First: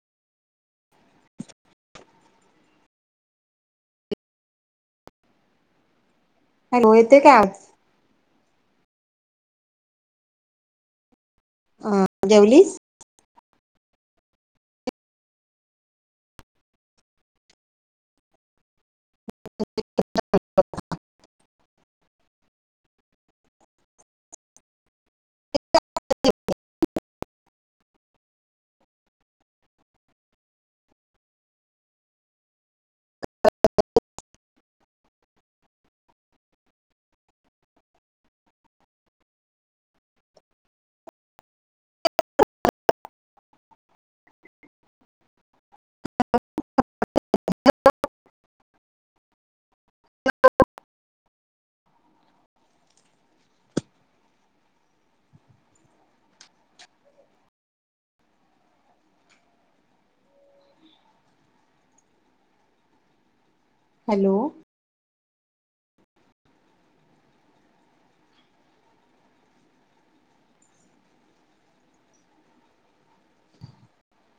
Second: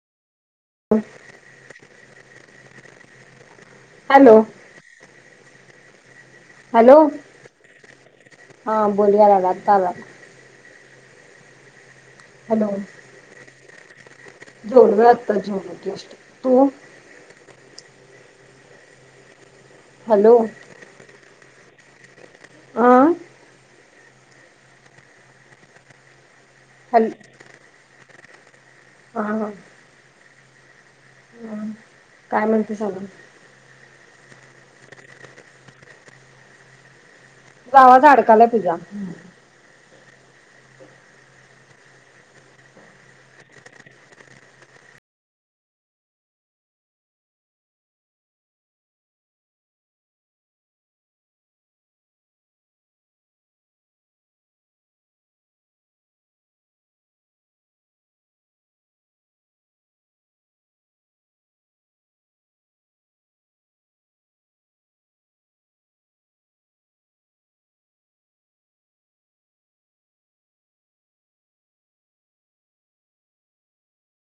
[inaudible] Hello. Hello, येतोय का आवाज? हा बोल यालागलाय आता आला. अ हॅलो. जेवलीस? जेवलो बाई आत्ताच झालं जस्ट तू. हॅलो [unintelligible] आ. हॅलो. हा हा. हम्म, काय म्हणते सागा. आवाज आडकालाय पूजा. हॅलो.